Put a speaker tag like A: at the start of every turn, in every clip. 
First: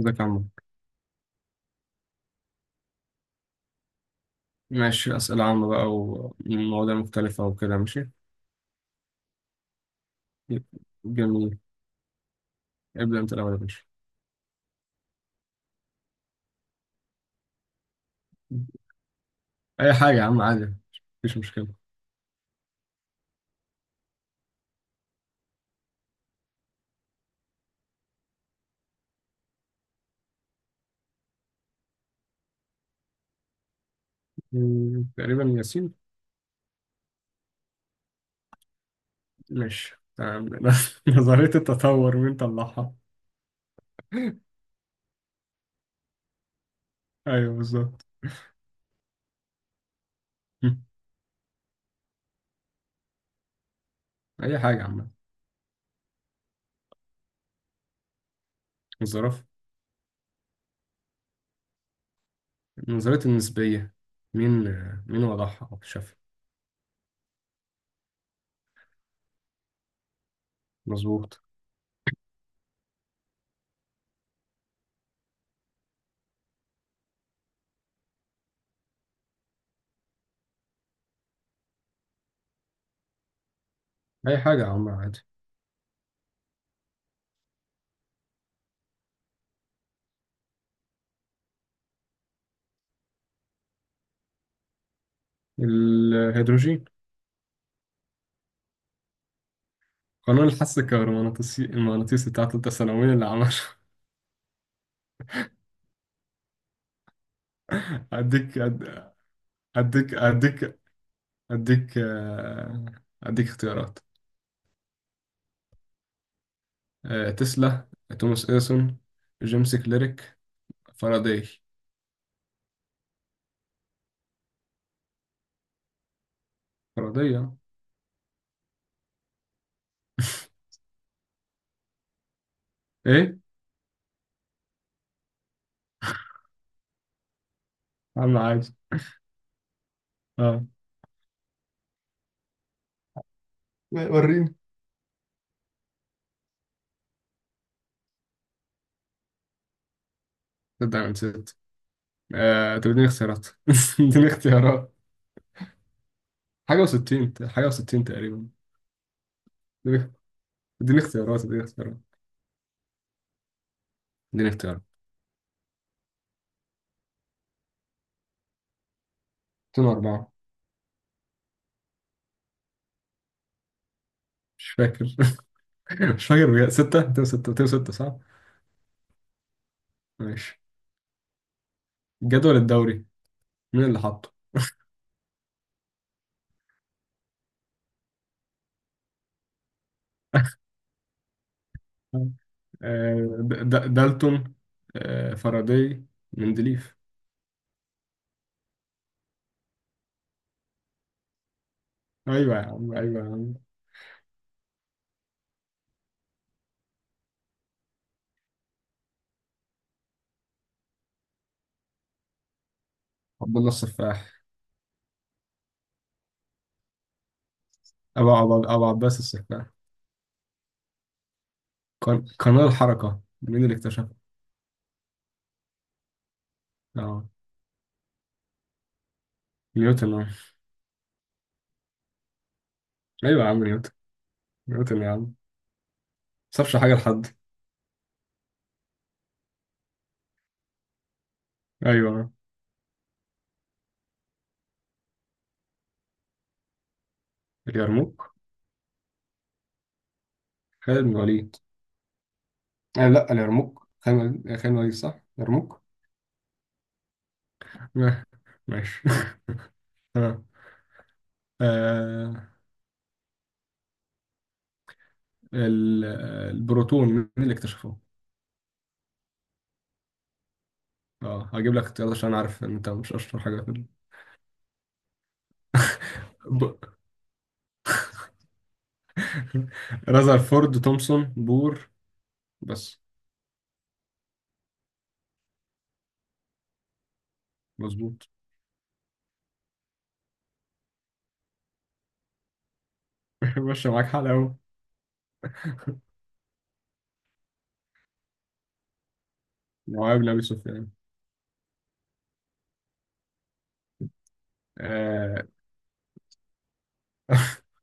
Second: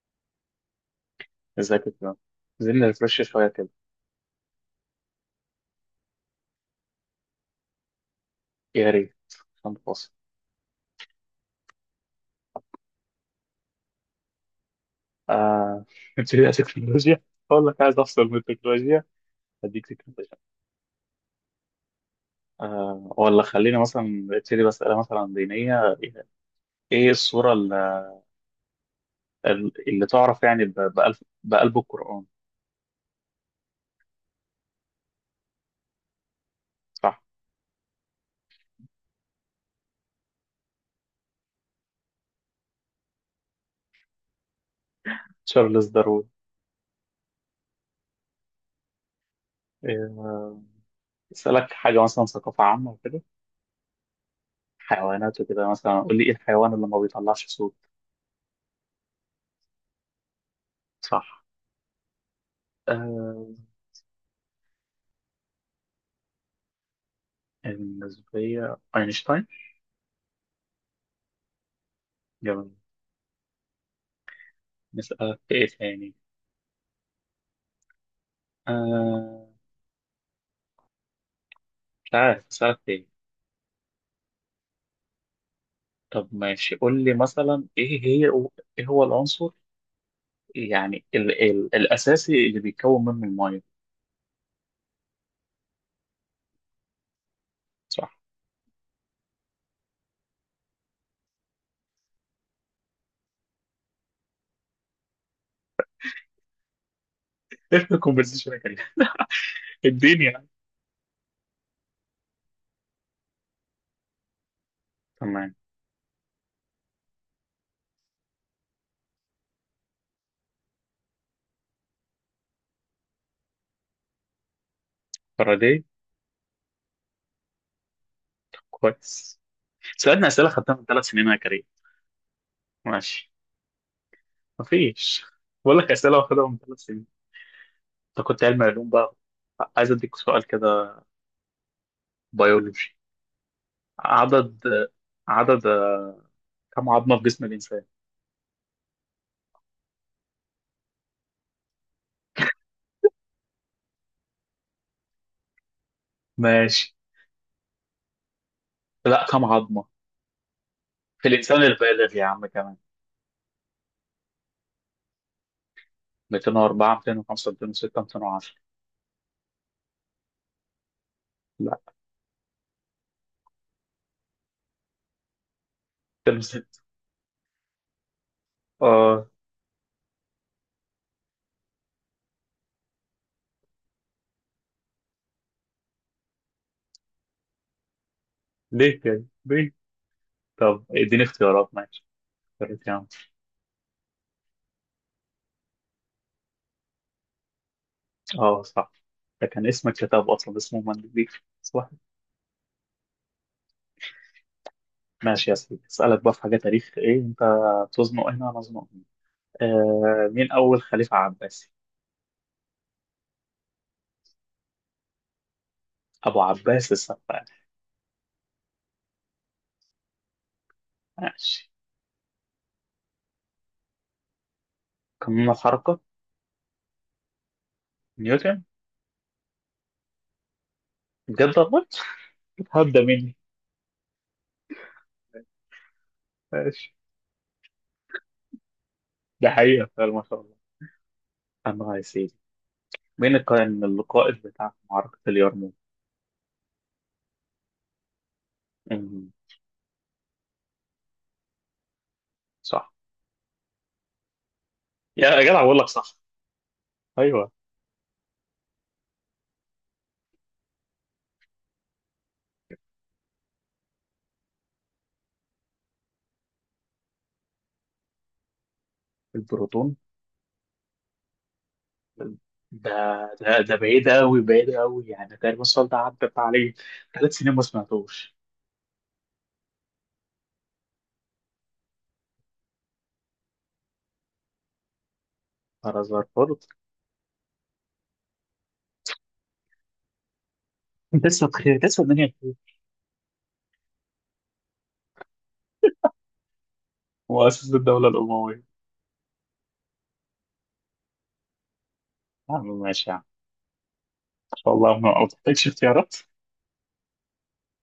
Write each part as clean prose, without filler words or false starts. A: ازيك يا عم.
B: ازيك يا فندم؟ عايزين نرفرش شوية كده.
A: ماشي، أسئلة عامة بقى ومواضيع مختلفة وكده، ماشي.
B: يا ريت، عشان فاصل.
A: جميل. ابدأ أنت الأول يا باشا.
B: آه، نبتدي على التكنولوجيا. أقول لك عايز أفصل من التكنولوجيا. هديك
A: أي حاجة يا
B: تكنولوجيا.
A: عم، عادي، مفيش مشكلة.
B: آه، ولا خلينا مثلا نبتدي بأسئلة مثلا دينية. إيه السورة اللي تعرف يعني بقلب، بقلب القرآن؟
A: مم، تقريبا ياسين.
B: صح.
A: ماشي، تمام. نظرية التطور مين طلعها؟
B: تشارلز داروين.
A: أيوه بالظبط.
B: آه،
A: مم.
B: أسألك حاجة مثلا ثقافة عامة وكده،
A: أي حاجة يا عم.
B: حيوانات وكده. مثلا قول لي إيه الحيوان اللي ما بيطلعش صوت؟
A: الظرف.
B: صح.
A: نظرية
B: آه،
A: النسبية، مين وضعها أو اكتشفها؟
B: النسبية أينشتاين.
A: مظبوط.
B: جميل. نسألك في إيه تاني؟ آه، مش عارف أسألك في إيه.
A: أي حاجة يا عم، عادي.
B: طب ماشي، قول لي مثلا إيه هي، إيه هو العنصر يعني ال ال الأساسي اللي بيتكون منه المية؟
A: الهيدروجين.
B: صح.
A: قانون الحث الكهرومغناطيسي المغناطيسي بتاع تالتة ثانوي، اللي عمله؟
B: إيه الكونفرسيشن يا
A: أديك
B: كريم؟
A: أد- أديك
B: الدنيا يعني.
A: أديك أديك اختيارات.
B: تمام.
A: تسلا، توماس إديسون، جيمس كليرك، فاراداي.
B: فاراداي.
A: فاراداي.
B: كويس. سألنا أسئلة خدتها من 3 سنين يا كريم. ماشي.
A: إيه؟
B: مفيش، بقول لك أسئلة واخدها من 3 سنين. أنت
A: عم
B: كنت علمي
A: عادي.
B: علوم بقى، عايز أديك سؤال
A: أه.
B: كده بيولوجي.
A: لا، وريني.
B: عدد، عدد كم عظمة في جسم الإنسان؟
A: تبدأ من ست. طب اديني اختيارات. اديني اختيارات. حاجة
B: ماشي.
A: وستين، حاجة وستين تقريبا.
B: لا، كم عظمة
A: اديني
B: في الإنسان
A: اديني اختيارات
B: البالغ يا عم كمان؟
A: اديني اختيارات.
B: 204، 205، 206، 210.
A: 2004.
B: لا،
A: مش فاكر. مش فاكر بجد.
B: 206.
A: ستة، 2006، صح؟
B: آه.
A: ماشي. الجدول الدوري، مين اللي حاطه؟
B: ليه كده؟ ليه؟ طب اديني اختيارات، ماشي، اختيارات يا عم.
A: آه، دالتون، فاراداي، مندليف.
B: اه صح، ده كان اسم الكتاب أصلا اسمه مندليف، صح.
A: ايوه يا عم، ايوه يا عم.
B: ماشي يا سيدي. أسألك بقى في حاجة تاريخ، إيه أنت تزنق هنا؟ أنا أزنق هنا. آه، مين أول خليفة عباسي؟
A: عبد الله السفاح.
B: أبو عباس السفاح.
A: ابو عباس السفاح.
B: ماشي.
A: قانون الحركه، مين اللي اكتشفه؟
B: قانون الحركة.
A: اه،
B: نيوتن.
A: نيوتن. .
B: بجد والله. هبدأ مني.
A: ايوه يا عم نيوتن، يا عم ما سابش حاجه
B: ماشي.
A: لحد.
B: ده حقيقة فعلا ما شاء الله. أنا عايز،
A: ايوه.
B: مين كان القائد بتاع معركة اليرموك؟
A: اليرموك،
B: أمم،
A: خالد بن الوليد.
B: صح.
A: آه لا، اليرموك، خالد بن الوليد، صح،
B: يا جدع بقول
A: اليرموك.
B: لك صح. ايوه.
A: آه، ماشي. تمام. آه ال- البروتون، مين اللي اكتشفه؟
B: البروتون.
A: اه، هجيب لك اختيارات عشان عارف ان انت
B: ده
A: مش اشطر
B: ده
A: حاجه في
B: ده
A: ال-
B: بعيد قوي، بعيد قوي يعني. تقريبا السؤال ده عدت عليه
A: ب...
B: 3 سنين ما سمعتوش.
A: رذرفورد، تومسون، بور. بس.
B: فرزرفورد.
A: مظبوط.
B: لسه بخير، لسه الدنيا بخير.
A: ماشي، معاك حلقة أوي.
B: مؤسس الدولة الأموية.
A: معاوية بن أبي سفيان.
B: يا عم ماشي يا عم. إن شاء الله ما
A: آه...
B: بتحتاجش اختيارات.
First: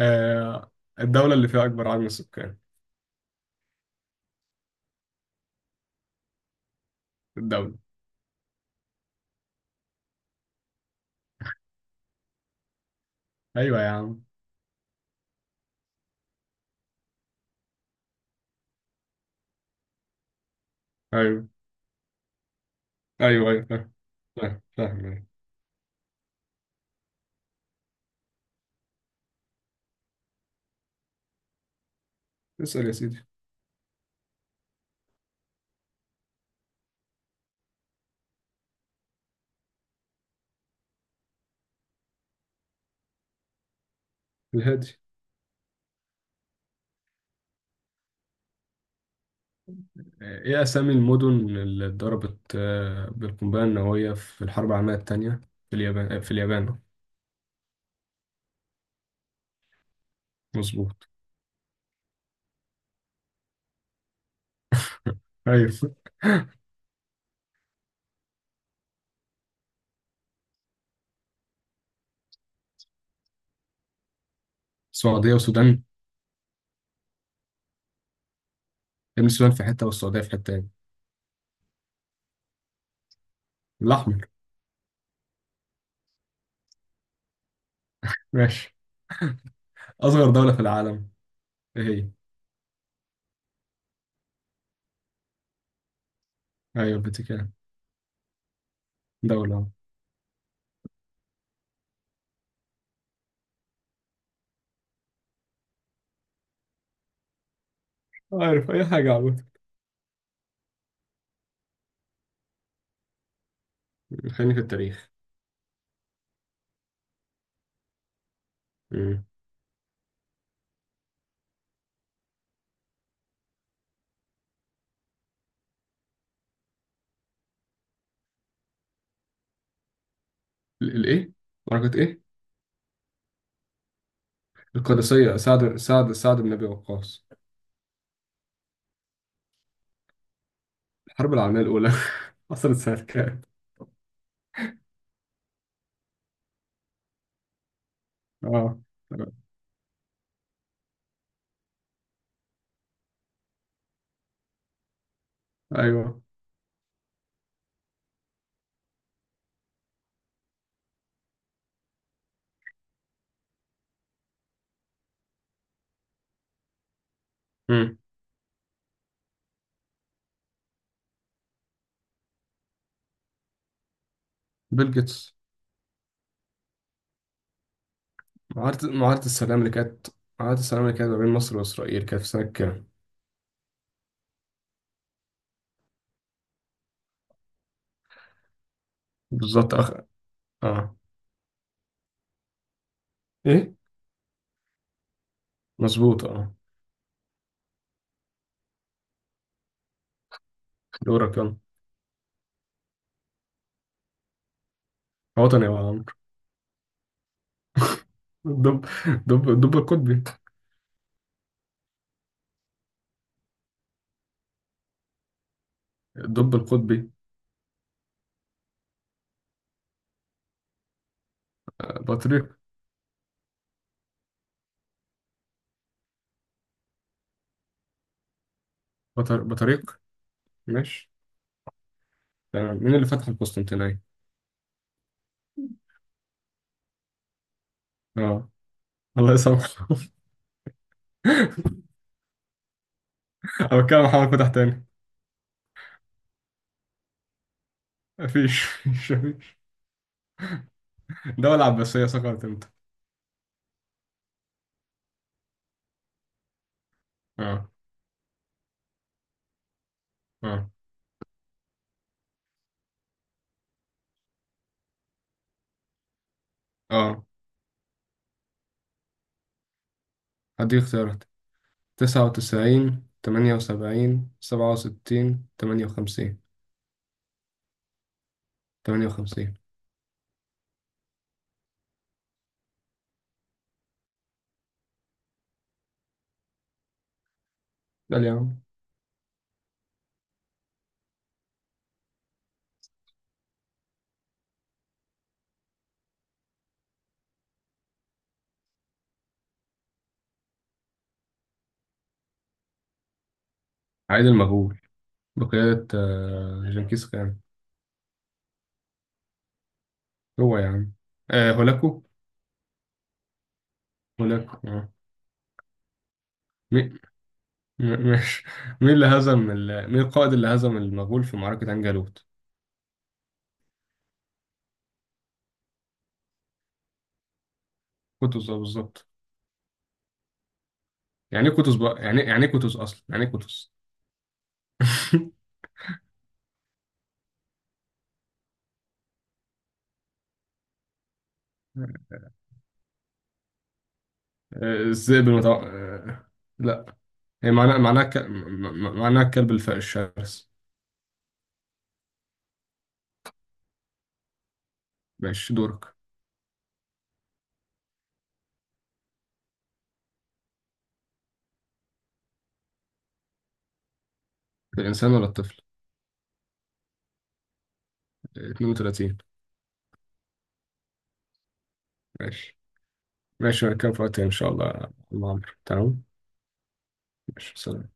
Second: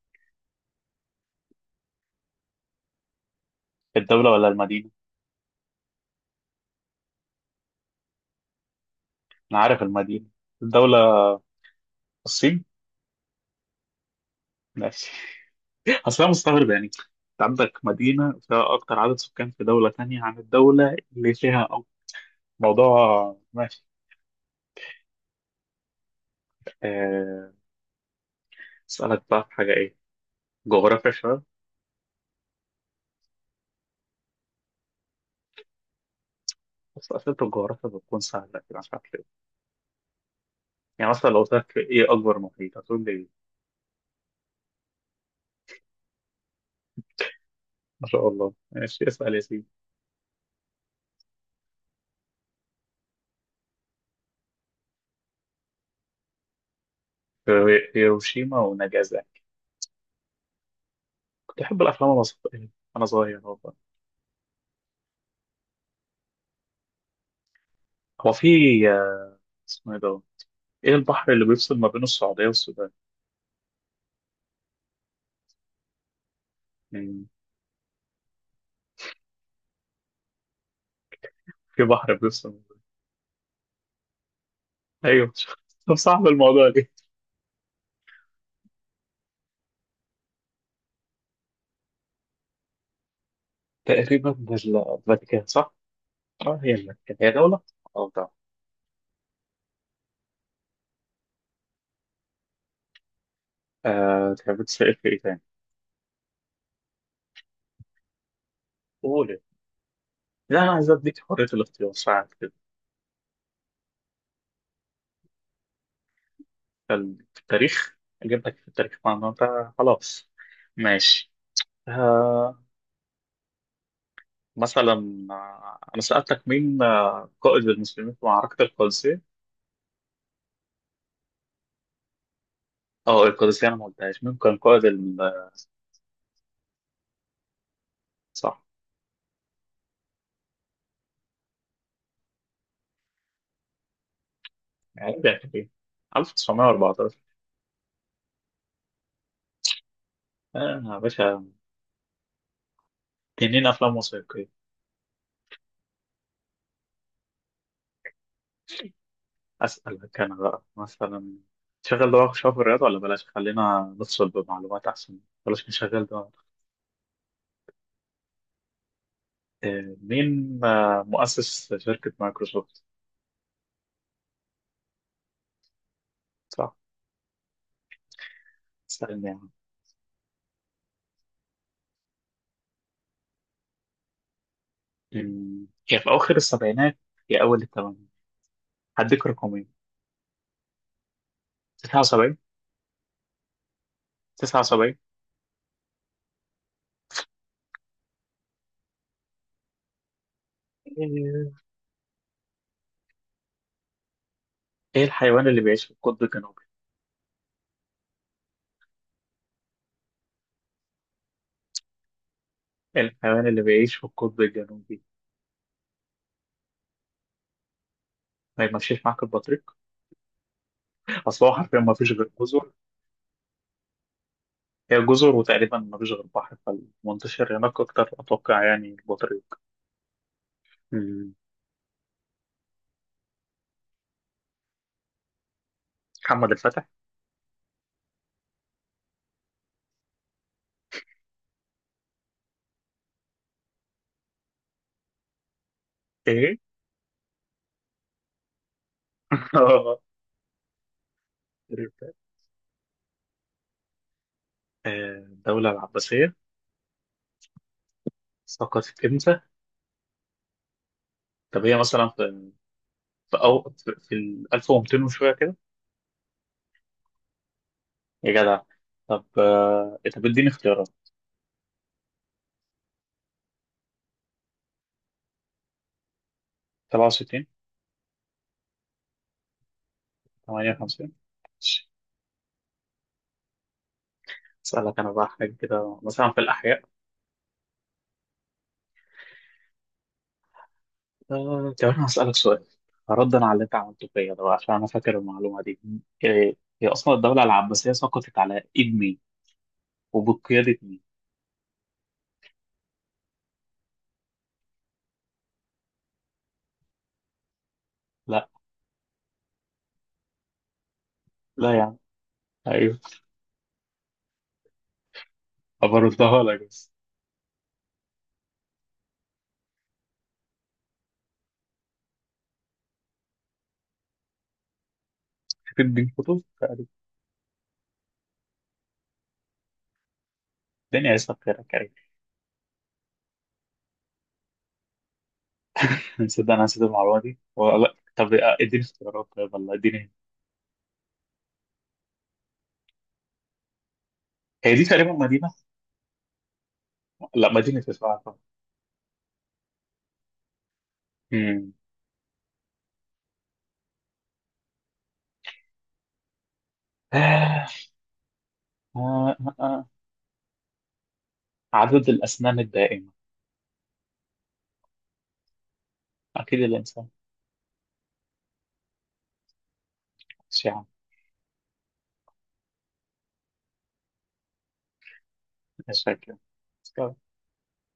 A: آه... الدولة اللي فيها أكبر عدد من السكان.
B: الدولة ولا المدينة؟
A: الدولة.
B: أنا عارف المدينة. الدولة. الصين.
A: أيوة يا عم.
B: ماشي. اصلا مستغرب يعني انت، عندك مدينه فيها اكتر عدد سكان في دوله تانية عن الدوله اللي
A: أيوة،
B: فيها أكتر. موضوع
A: أيوة
B: ماشي.
A: فاهم، فاهم أيوة.
B: آه، اسالك بقى في حاجه ايه، جغرافيا شويه.
A: اسأل يا سيدي.
B: بس اسئله الجغرافيا بتكون سهله كده، مش عارف ليه. يعني مثلا لو قلت لك ايه اكبر محيط هتقول لي ايه؟
A: الهادي.
B: ما شاء الله. ماشي، اسال يا سيدي.
A: إيه أسامي المدن اللي اتضربت بالقنبلة النووية في الحرب العالمية التانية في اليابان، في اليابان.
B: هيروشيما وناجازاكي.
A: مظبوط.
B: كنت احب الافلام المصريه وانا صغير والله.
A: أيوة.
B: هو في، آه، اسمه ايه ده، ايه البحر اللي بيفصل ما بين السعوديه والسودان
A: السعودية والسودان.
B: يعني؟
A: ابن السودان في حتة والسعودية في حتة تاني.
B: في بحر بيفصل.
A: الأحمر.
B: ايوه. طب صعب الموضوع ليه؟
A: ماشي. أصغر دولة في العالم إيه هي؟
B: تقريبا الفاتيكان، صح؟ اه، هي
A: أيوة
B: الفاتيكان هي
A: الفاتيكان.
B: دولة؟ اه طبعا.
A: دولة أهو.
B: آه، تحب تسأل في ايه تاني؟
A: عارف أي حاجة،
B: قول،
A: عمود.
B: لا انا عايز اديك حرية الاختيار ساعات كده.
A: خليني في التاريخ.
B: في التاريخ، اجيب لك في التاريخ
A: مم.
B: معنى انت. خلاص، ماشي. آه، مثلا، انا سألتك مين، قائد المسلمين في معركة القادسية؟
A: ال- الإيه؟ معركة إيه؟
B: اه القادسية، انا ما قلتهاش مين كان قائد
A: القادسية، سعد بن أبي وقاص.
B: صح
A: الحرب العالمية الأولى حصلت سنة كام؟
B: يعني. 1914.
A: آه.
B: اه يا باشا، تنين افلام وثائقية.
A: أيوه.
B: أسألك أنا بقى مثلا، تشغل ده شوية في الرياضة ولا بلاش؟ خلينا نفصل بمعلومات أحسن، بلاش نشغل ده.
A: مم.
B: آه، مين، مؤسس شركة مايكروسوفت؟
A: بيل جيتس.
B: صح. استنى
A: معاهدة
B: يعني.
A: السلام اللي كانت، معاهدة السلام اللي كانت ما بين مصر وإسرائيل، كانت في سنة كام؟
B: أمم، هي في أواخر السبعينات، هي أول الثمانينات. هديك رقمين.
A: بالظبط، أخ. آه.
B: 79.
A: إيه؟
B: 79.
A: مظبوط. آه. دورك،
B: إيه.
A: يلا.
B: إيه الحيوان اللي
A: وطني يا
B: بيعيش في
A: عمرو.
B: القطب الجنوبي؟
A: الدب القطبي.
B: إيه الحيوان اللي بيعيش في القطب الجنوبي.
A: الدب القطبي.
B: ما يمشيش معاك البطريق؟ أصل هو حرفيا ما فيش غير
A: بطريق.
B: جزر. هي جزر، وتقريبا مفيش غير بحر، فالمنتشر هناك أكتر أتوقع يعني
A: بطر...
B: البطريق.
A: بطريق. ماشي.
B: مم.
A: تمام. مين اللي فتح القسطنطينية؟
B: محمد الفتح.
A: اه. الله يسامحه. أو كان محمد فتح تاني؟
B: إيه؟
A: مفيش.
B: آه،
A: الدولة العباسية سقطت امتى؟
B: الدولة العباسية
A: اه.
B: سقطت إمتى؟
A: اه.
B: طب هي مثلا في، في أو في في ال 1200 وشوية كده.
A: اه،
B: يا جدع. طب آه، طب إديني
A: هديك
B: اختيارات.
A: اختيارات. تسعة وتسعين، تمانية وسبعين، سبعة وستين، تمانية وخمسين.
B: 67.
A: تمانية وخمسين.
B: 58. أسألك أنا بقى حاجة كده مثلا في الأحياء.
A: ده يا عم.
B: آه، طب انا هسألك سؤال ردا على اللي انت عملته فيا ده بقى، عشان انا فاكر المعلومه دي. إيه، هي اصلا الدوله العباسيه سقطت على ايد مين وبقياده مين؟
A: عيد المغول، بقيادة جنكيز خان.
B: لا.
A: هو يا عم. آه،
B: لا يعني،
A: هولاكو.
B: ايوه.
A: هولاكو، اه.
B: بردها لك
A: مي-
B: بس.
A: م- ماشي. مين اللي هزم ال... مين القائد اللي هزم المغول في معركة عين جالوت؟
B: تديني كتب؟
A: كوتوس، اه، بالظبط.
B: الدنيا
A: يعني ايه
B: هيسخرك
A: كوتوس
B: يعني.
A: بقى، يعني ايه كوتوس اصلا، يعني ايه كوتوس؟
B: نسيت، انا نسيت المعلومه دي. ولا طب آه، اديني اختيارات طيب والله، اديني.
A: آه،
B: هي دي تقريبا
A: الذئب
B: مدينه.
A: المتوقع. لا. هي
B: لا، مدينه
A: معناها
B: اسمها طبعا.
A: معناها الكلب الشرس.
B: امم.
A: ماشي. دورك.
B: آه. آه. عدد الاسنان الدائمه.
A: الانسان ولا الطفل؟
B: اكيد الانسان.
A: 32.
B: مش يعني،
A: ماشي. ماشي، نتكلم في وقت تاني ان شاء الله يا عم عمرو.
B: مش
A: تمام.
B: فاكر.
A: ماشي، سلام.